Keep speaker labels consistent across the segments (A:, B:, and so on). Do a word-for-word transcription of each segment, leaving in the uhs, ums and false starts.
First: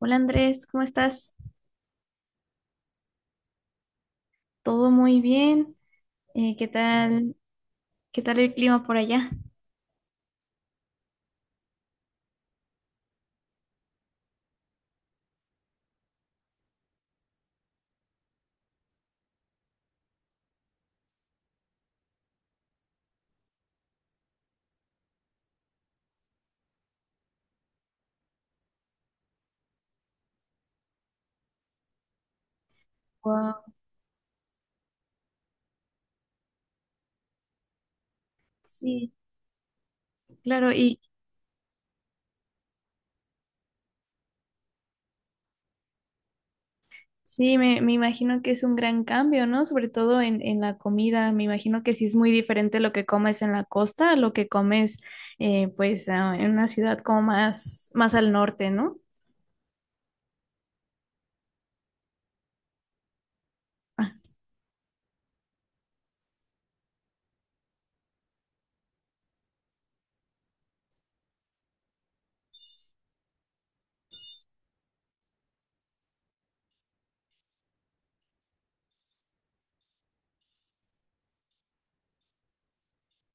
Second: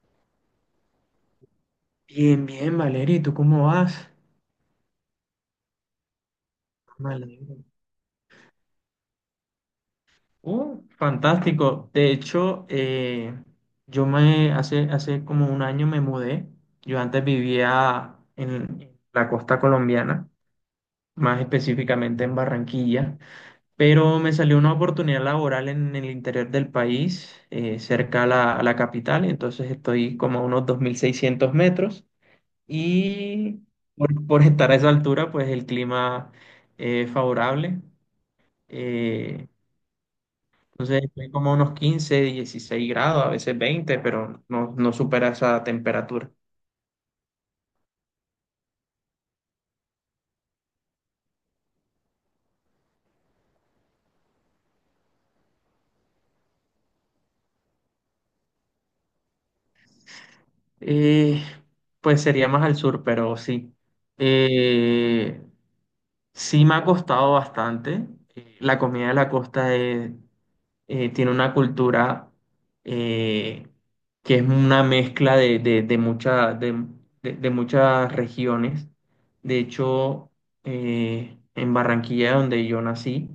A: Hola Andrés, ¿cómo estás?
B: Bien, bien, Valeria, ¿y tú cómo vas?
A: Todo muy bien. Eh, ¿qué
B: Me
A: tal?
B: alegro.
A: ¿Qué tal el clima por allá?
B: Uh, fantástico. De hecho, eh, yo me hace, hace como un año me mudé. Yo antes vivía en la costa colombiana, más específicamente en Barranquilla, pero me salió una oportunidad laboral en, el interior del país, eh, cerca a la, a la capital, entonces estoy como a unos dos mil seiscientos metros y
A: Wow.
B: por, por estar a esa altura, pues el clima es favorable.
A: Sí,
B: Eh,
A: claro, y
B: entonces estoy como a unos quince, dieciséis grados, a veces veinte, pero no, no supera esa temperatura.
A: sí, me, me imagino que es un gran cambio, ¿no? Sobre todo en, en la comida. Me imagino que sí es muy diferente lo que comes en la costa a lo que comes, eh, pues, ah, en una ciudad como más, más al norte, ¿no?
B: Eh, pues sería más al sur, pero sí.
A: Ah,
B: Eh, sí me ha costado bastante. Eh, La comida de la costa es- eh, tiene una cultura eh, que es una mezcla de, de, de, mucha- de- de- de muchas regiones. De hecho, eh, en Barranquilla, donde yo nací,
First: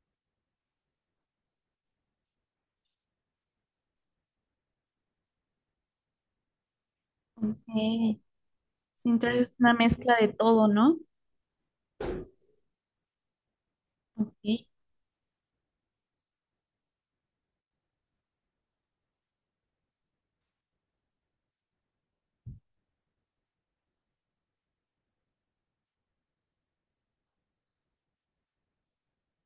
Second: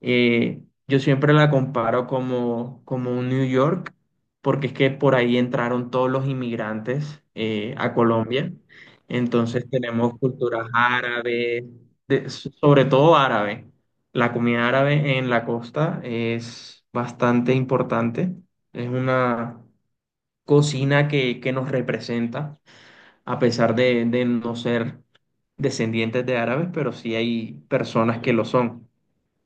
B: Eh, yo siempre la comparo como, como un New York, porque es que por ahí entraron todos los inmigrantes
A: ok.
B: eh, a Colombia.
A: Sí, entonces es
B: Entonces
A: una mezcla
B: tenemos
A: de
B: culturas
A: todo, ¿no?
B: árabes, de- so, sobre todo árabe. La
A: Ok.
B: comida árabe en la costa es bastante importante. Es una cocina que, que nos representa, a pesar de, de no ser descendientes de árabes, pero sí hay personas que lo son.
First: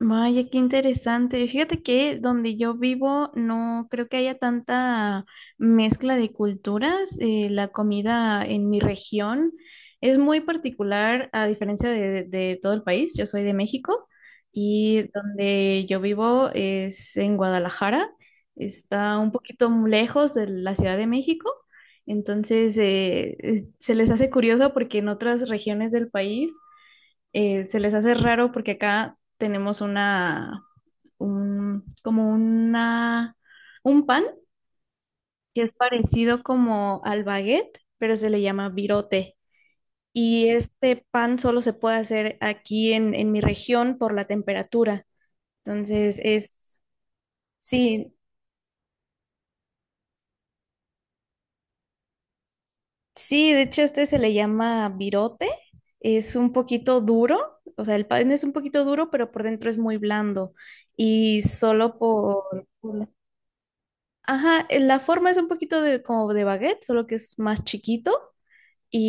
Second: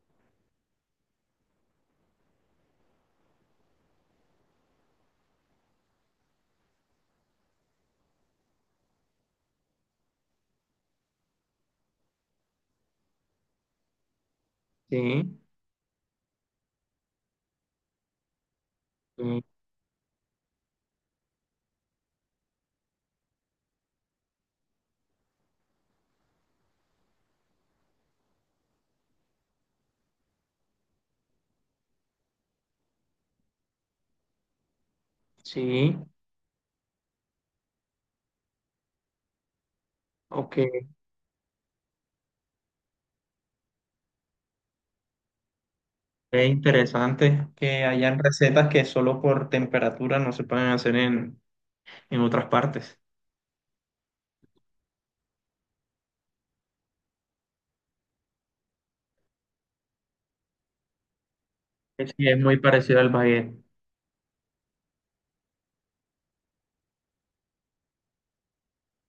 A: Vaya, qué interesante. Fíjate que donde yo vivo no creo que haya tanta mezcla de culturas. Eh, la comida en mi región es muy particular a diferencia de, de todo el país. Yo soy de México y
B: Sí.
A: donde yo vivo es en Guadalajara. Está un poquito lejos de la Ciudad de México. Entonces, eh, eh, se les hace curioso porque en otras regiones del país eh, se les hace raro porque acá tenemos una, un, como una, un pan que es
B: Sí,
A: parecido como al baguette, pero se le llama virote. Y
B: ok.
A: este pan solo se puede hacer aquí en, en mi región por la temperatura. Entonces
B: Es
A: es,
B: interesante que
A: sí,
B: hayan recetas que solo por temperatura no se pueden hacer en, en otras partes.
A: sí, de hecho este se le llama virote. Es un poquito duro, o sea, el pan es un poquito duro, pero por dentro es muy blando. Y solo
B: Sí, es
A: por,
B: muy parecido al baguette.
A: Ajá, eh, la forma es un poquito de, como de baguette, solo que es más chiquito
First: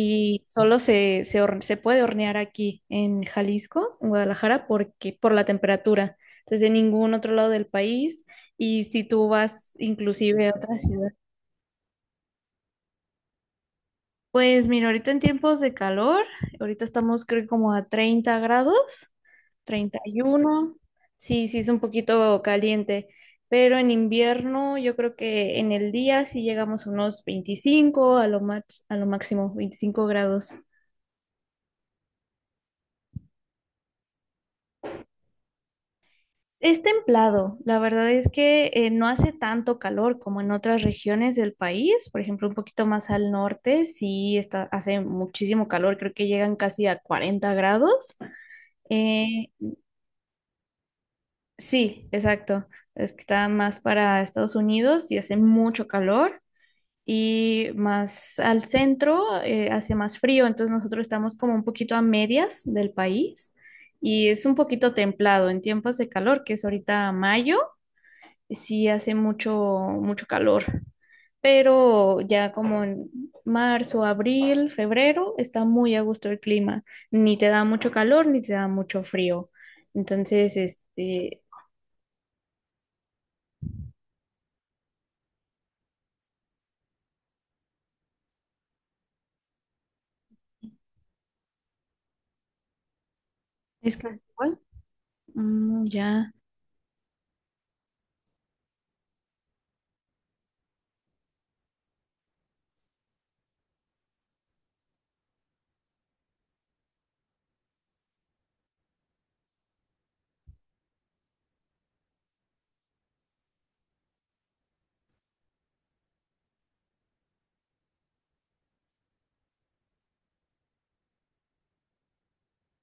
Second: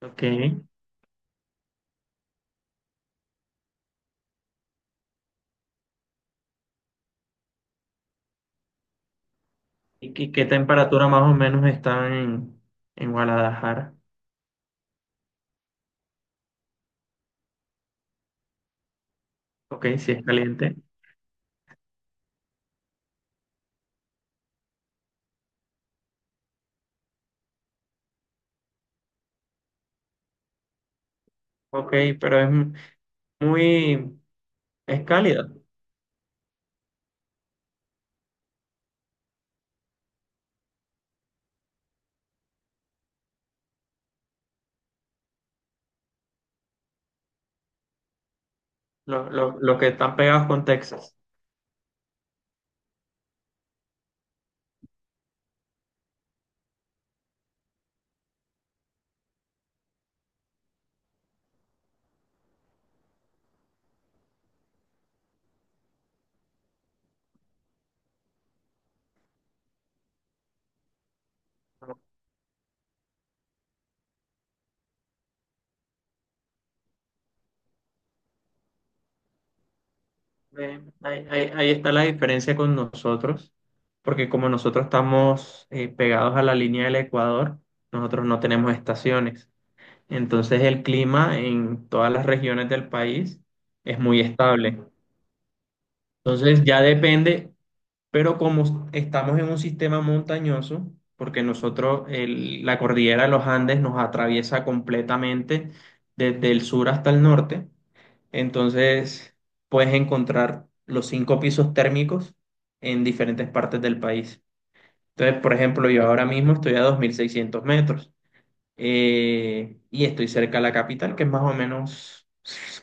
B: Ok.
A: solo se, se, horne- se puede hornear aquí en Jalisco, en Guadalajara, porque, por la temperatura. Entonces, en ningún otro lado del país. Y si tú vas
B: ¿Y qué, qué
A: inclusive a otra
B: temperatura
A: ciudad.
B: más o menos está en, en Guadalajara?
A: Pues mira, ahorita en tiempos de calor, ahorita estamos creo que como a treinta grados,
B: Ok,
A: treinta
B: sí
A: y
B: es
A: uno,
B: caliente.
A: sí, sí es un poquito caliente, pero en invierno yo creo que en el día sí llegamos a unos veinticinco a lo max- a lo máximo veinticinco grados.
B: Ok, pero es muy, es cálida.
A: Es templado, la verdad es que eh, no hace tanto calor como en otras regiones del país, por ejemplo, un poquito más al norte, sí está, hace muchísimo calor, creo que llegan casi a cuarenta grados.
B: Los,
A: Eh,
B: los, los que están pegados con Texas.
A: Sí, exacto. Es que está más para Estados Unidos y hace mucho calor y más al centro eh, hace más frío. Entonces nosotros estamos como un poquito a medias del país y es un poquito templado en tiempos de calor, que es ahorita mayo, sí hace mucho, mucho calor. Pero ya como en marzo, abril, febrero, está muy a gusto el clima. Ni te da mucho calor ni te da mucho frío. Entonces,
B: Ve, Ahí,
A: este...
B: ahí- ahí está la diferencia con nosotros, porque como nosotros estamos eh, pegados a la línea del Ecuador, nosotros no tenemos estaciones. Entonces el clima en todas las regiones del país
A: Es
B: es
A: casi
B: muy
A: igual.
B: estable.
A: Mm, ya.
B: Entonces ya depende, pero como estamos en un sistema montañoso, porque nosotros el- la cordillera de los Andes nos atraviesa completamente desde el sur hasta el norte, entonces puedes encontrar los cinco pisos térmicos en diferentes partes del país. Entonces, por ejemplo, yo ahora mismo estoy a dos mil seiscientos metros eh, y estoy cerca de la capital, que es más o menos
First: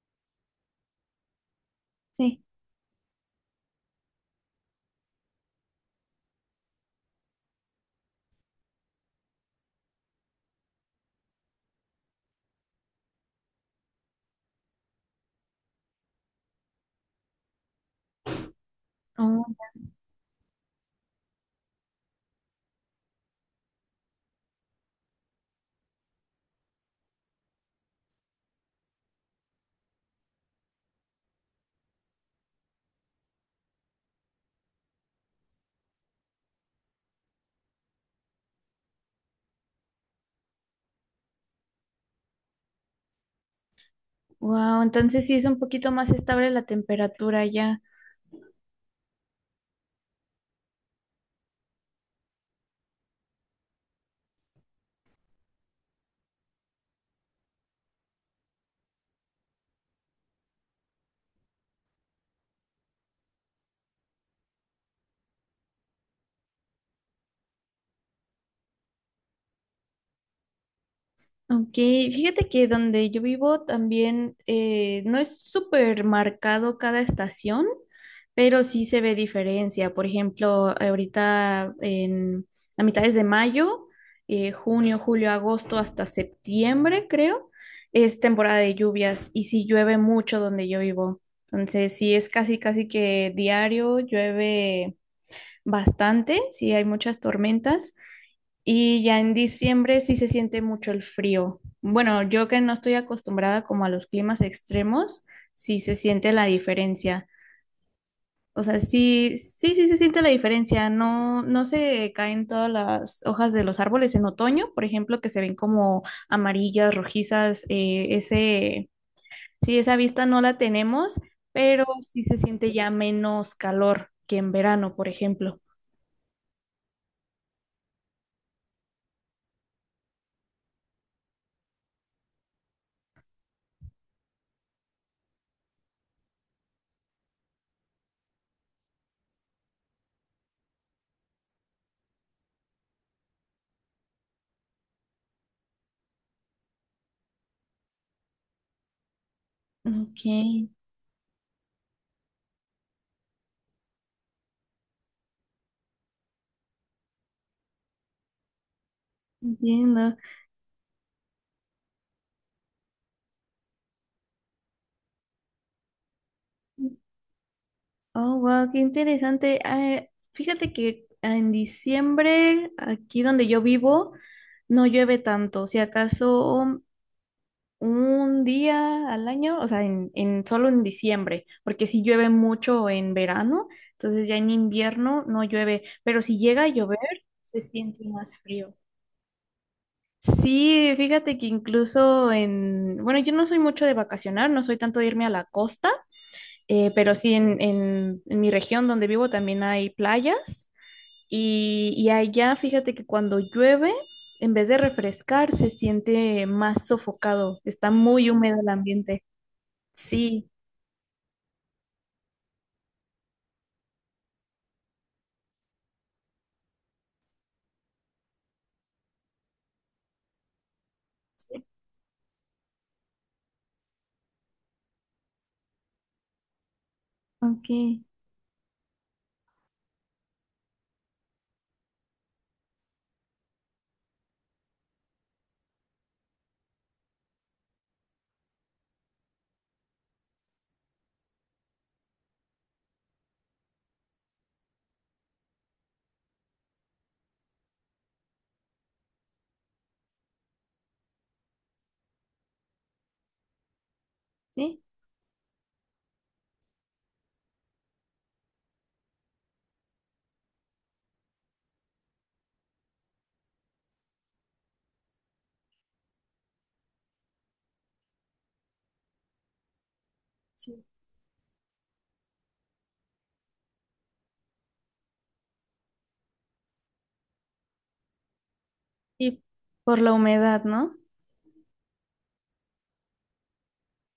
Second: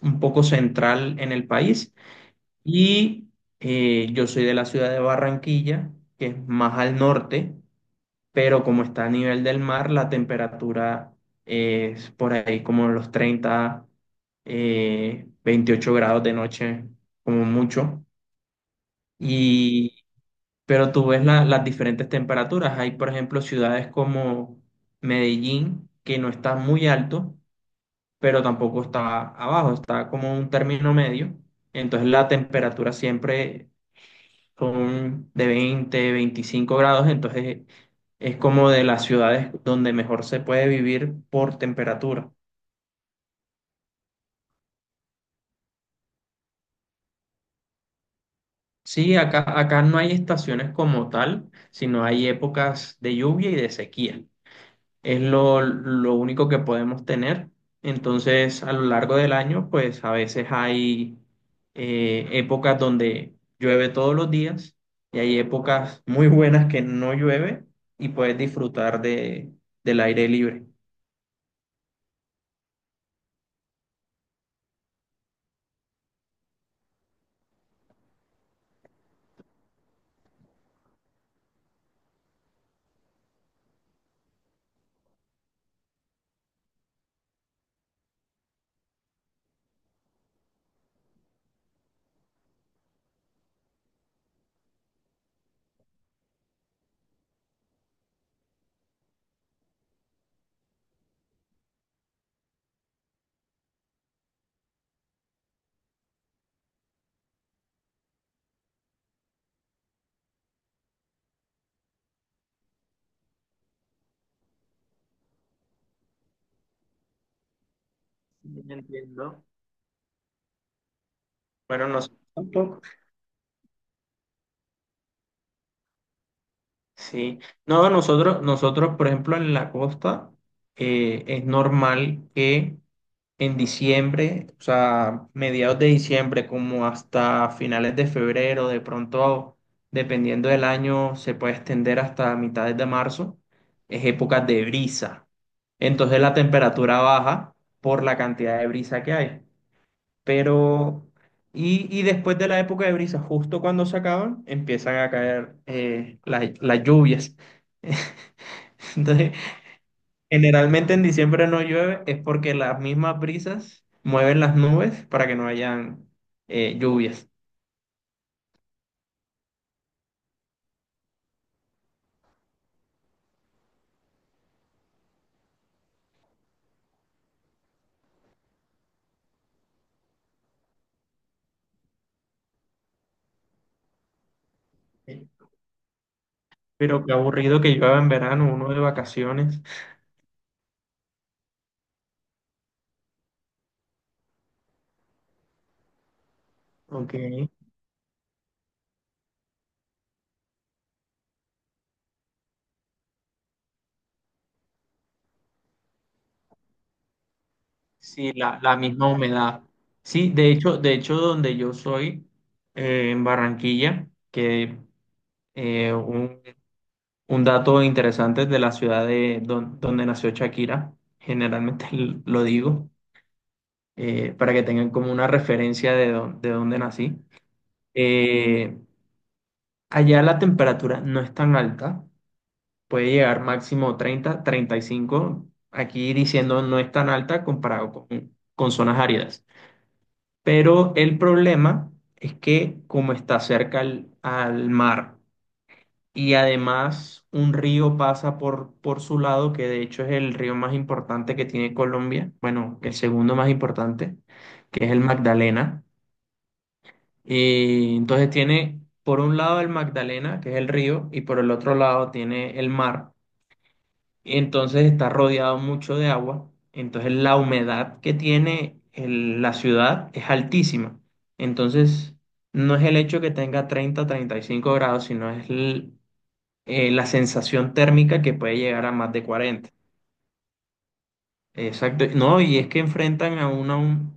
B: un poco central en el país.
A: Sí.
B: Y eh, yo soy de la ciudad de Barranquilla, que es más al norte, pero como está a nivel del mar, la temperatura es por ahí como los treinta eh, veintiocho grados de noche, como mucho. Y, pero tú ves la- las diferentes temperaturas. Hay, por ejemplo, ciudades como Medellín, que no está muy alto, pero tampoco está abajo, está como un término medio. Entonces la temperatura siempre son de veinte veinticinco grados, entonces es como de las ciudades donde mejor se puede vivir por temperatura.
A: Wow. Entonces sí es un poquito más estable la temperatura ya.
B: Sí, acá, acá no hay estaciones como tal, sino hay épocas de lluvia y de sequía. Es lo, lo único que podemos tener. Entonces, a lo largo del año, pues a veces hay eh, épocas donde llueve todos los días y hay épocas muy buenas que no llueve y puedes disfrutar de, del aire libre.
A: Ok, fíjate que donde yo vivo también eh, no es súper marcado cada estación, pero sí se ve diferencia. Por ejemplo, ahorita en a mitades de mayo, eh, junio, julio, agosto hasta septiembre, creo, es temporada de lluvias y sí llueve mucho donde yo vivo. Entonces, sí es casi, casi que diario llueve. Bastante, sí hay muchas tormentas y ya en diciembre sí se siente mucho el frío. Bueno, yo que no estoy acostumbrada como a los climas extremos, sí se siente la diferencia. O sea, sí, sí, sí se siente la diferencia. No, no se caen todas las hojas de los árboles en otoño, por ejemplo, que se ven como amarillas, rojizas. Eh,
B: No
A: ese,
B: entiendo.
A: sí, esa vista no la tenemos, pero
B: Bueno,
A: sí
B: nosotros
A: se siente
B: tampoco.
A: ya menos calor que en verano, por ejemplo.
B: Sí. No, nosotros, nosotros, por ejemplo, en la costa, eh, es normal que en diciembre, o sea, mediados de diciembre, como hasta finales de febrero, de pronto, dependiendo del año, se puede extender hasta mitades de marzo, es época de brisa. Entonces la temperatura baja por la cantidad de brisa que hay.
A: Ok.
B: Pero, y, y después de la época de brisa, justo cuando se acaban, empiezan a caer eh, la- las lluvias. Entonces,
A: Entiendo.
B: generalmente en diciembre no llueve, es porque las mismas brisas mueven las nubes para que no hayan eh, lluvias.
A: Oh, wow, qué interesante. Ah, fíjate que en diciembre, aquí donde yo vivo, no llueve tanto. Si acaso un día al año, o sea, en, en solo en diciembre, porque si llueve mucho en verano, entonces ya en invierno no llueve. Pero si llega a llover,
B: Pero qué
A: se
B: aburrido que llueva
A: siente
B: en
A: más
B: verano, uno
A: frío.
B: de vacaciones.
A: Sí, fíjate que incluso en, bueno, yo no soy mucho de vacacionar, no soy tanto de irme a la costa. Eh,
B: Ok.
A: pero sí, en, en- en mi región donde vivo también hay playas y, y allá fíjate que cuando llueve, en vez de refrescar, se siente más sofocado, está muy
B: Sí,
A: húmedo
B: la,
A: el
B: la misma
A: ambiente.
B: humedad. Sí,
A: Sí,
B: de hecho, de hecho, donde yo soy, eh, en Barranquilla, que eh, un- un dato interesante de la ciudad de don- donde nació Shakira, generalmente lo digo, eh, para que tengan como una referencia de, dó- de dónde nací.
A: ok, sí,
B: Eh, Allá la temperatura no es tan alta, puede llegar máximo treinta, treinta y cinco, aquí diciendo no es tan alta comparado con, con zonas áridas. Pero el problema es que como está cerca al al mar, y además un río pasa por, por su lado, que de hecho es el río más importante que tiene Colombia, bueno, el segundo más importante,
A: Ok,
B: que es el Magdalena. Y entonces tiene por un lado el Magdalena, que es el río, y por el otro lado tiene el mar. Entonces está rodeado mucho de agua. Entonces la humedad que tiene el- la ciudad es
A: Sí,
B: altísima. Entonces no es el hecho que tenga treinta treinta y cinco grados, sino es el eh, la sensación térmica que puede llegar a más de
A: sí,
B: cuarenta.
A: por la humedad, ¿no?
B: Exacto. No, y es que enfrentan a una, hum-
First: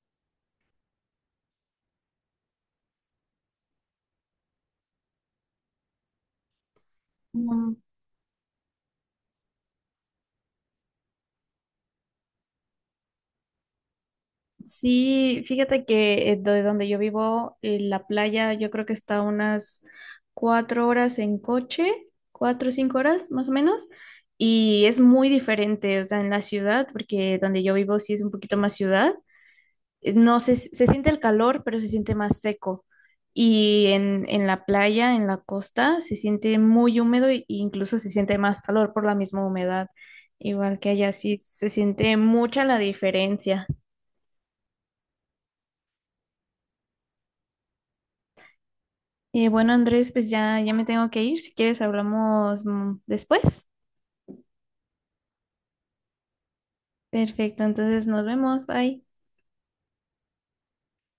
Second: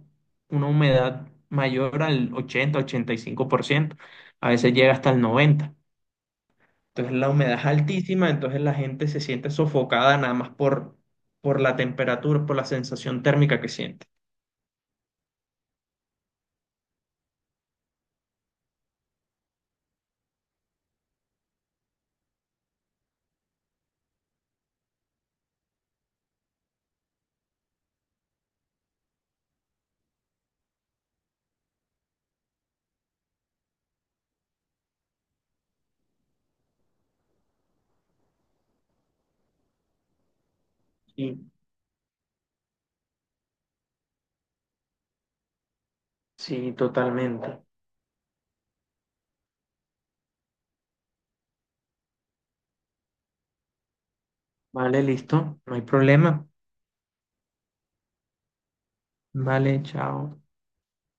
B: una humedad mayor al ochenta ochenta y cinco por ciento. A veces llega hasta el noventa por ciento. Entonces la humedad es
A: Mm,
B: altísima, entonces la gente se siente sofocada nada más por, por la temperatura, por la sensación térmica que siente.
A: sí, fíjate que eh, de donde yo vivo, eh, la playa yo creo que está a unas cuatro horas en coche, cuatro o cinco horas más o menos, y es muy diferente, o sea, en la ciudad, porque donde yo vivo sí es un poquito más ciudad, eh, no se, se siente el calor, pero se siente más seco, y en, en la playa, en la costa, se siente muy húmedo e incluso se siente más calor por la misma humedad, igual que allá sí
B: Sí,
A: se siente mucha la diferencia.
B: sí, totalmente.
A: Eh, bueno, Andrés, pues ya, ya me tengo que ir. Si quieres, hablamos mm, después.
B: Vale, listo. No hay problema.
A: Perfecto, entonces nos vemos. Bye.
B: Vale, chao.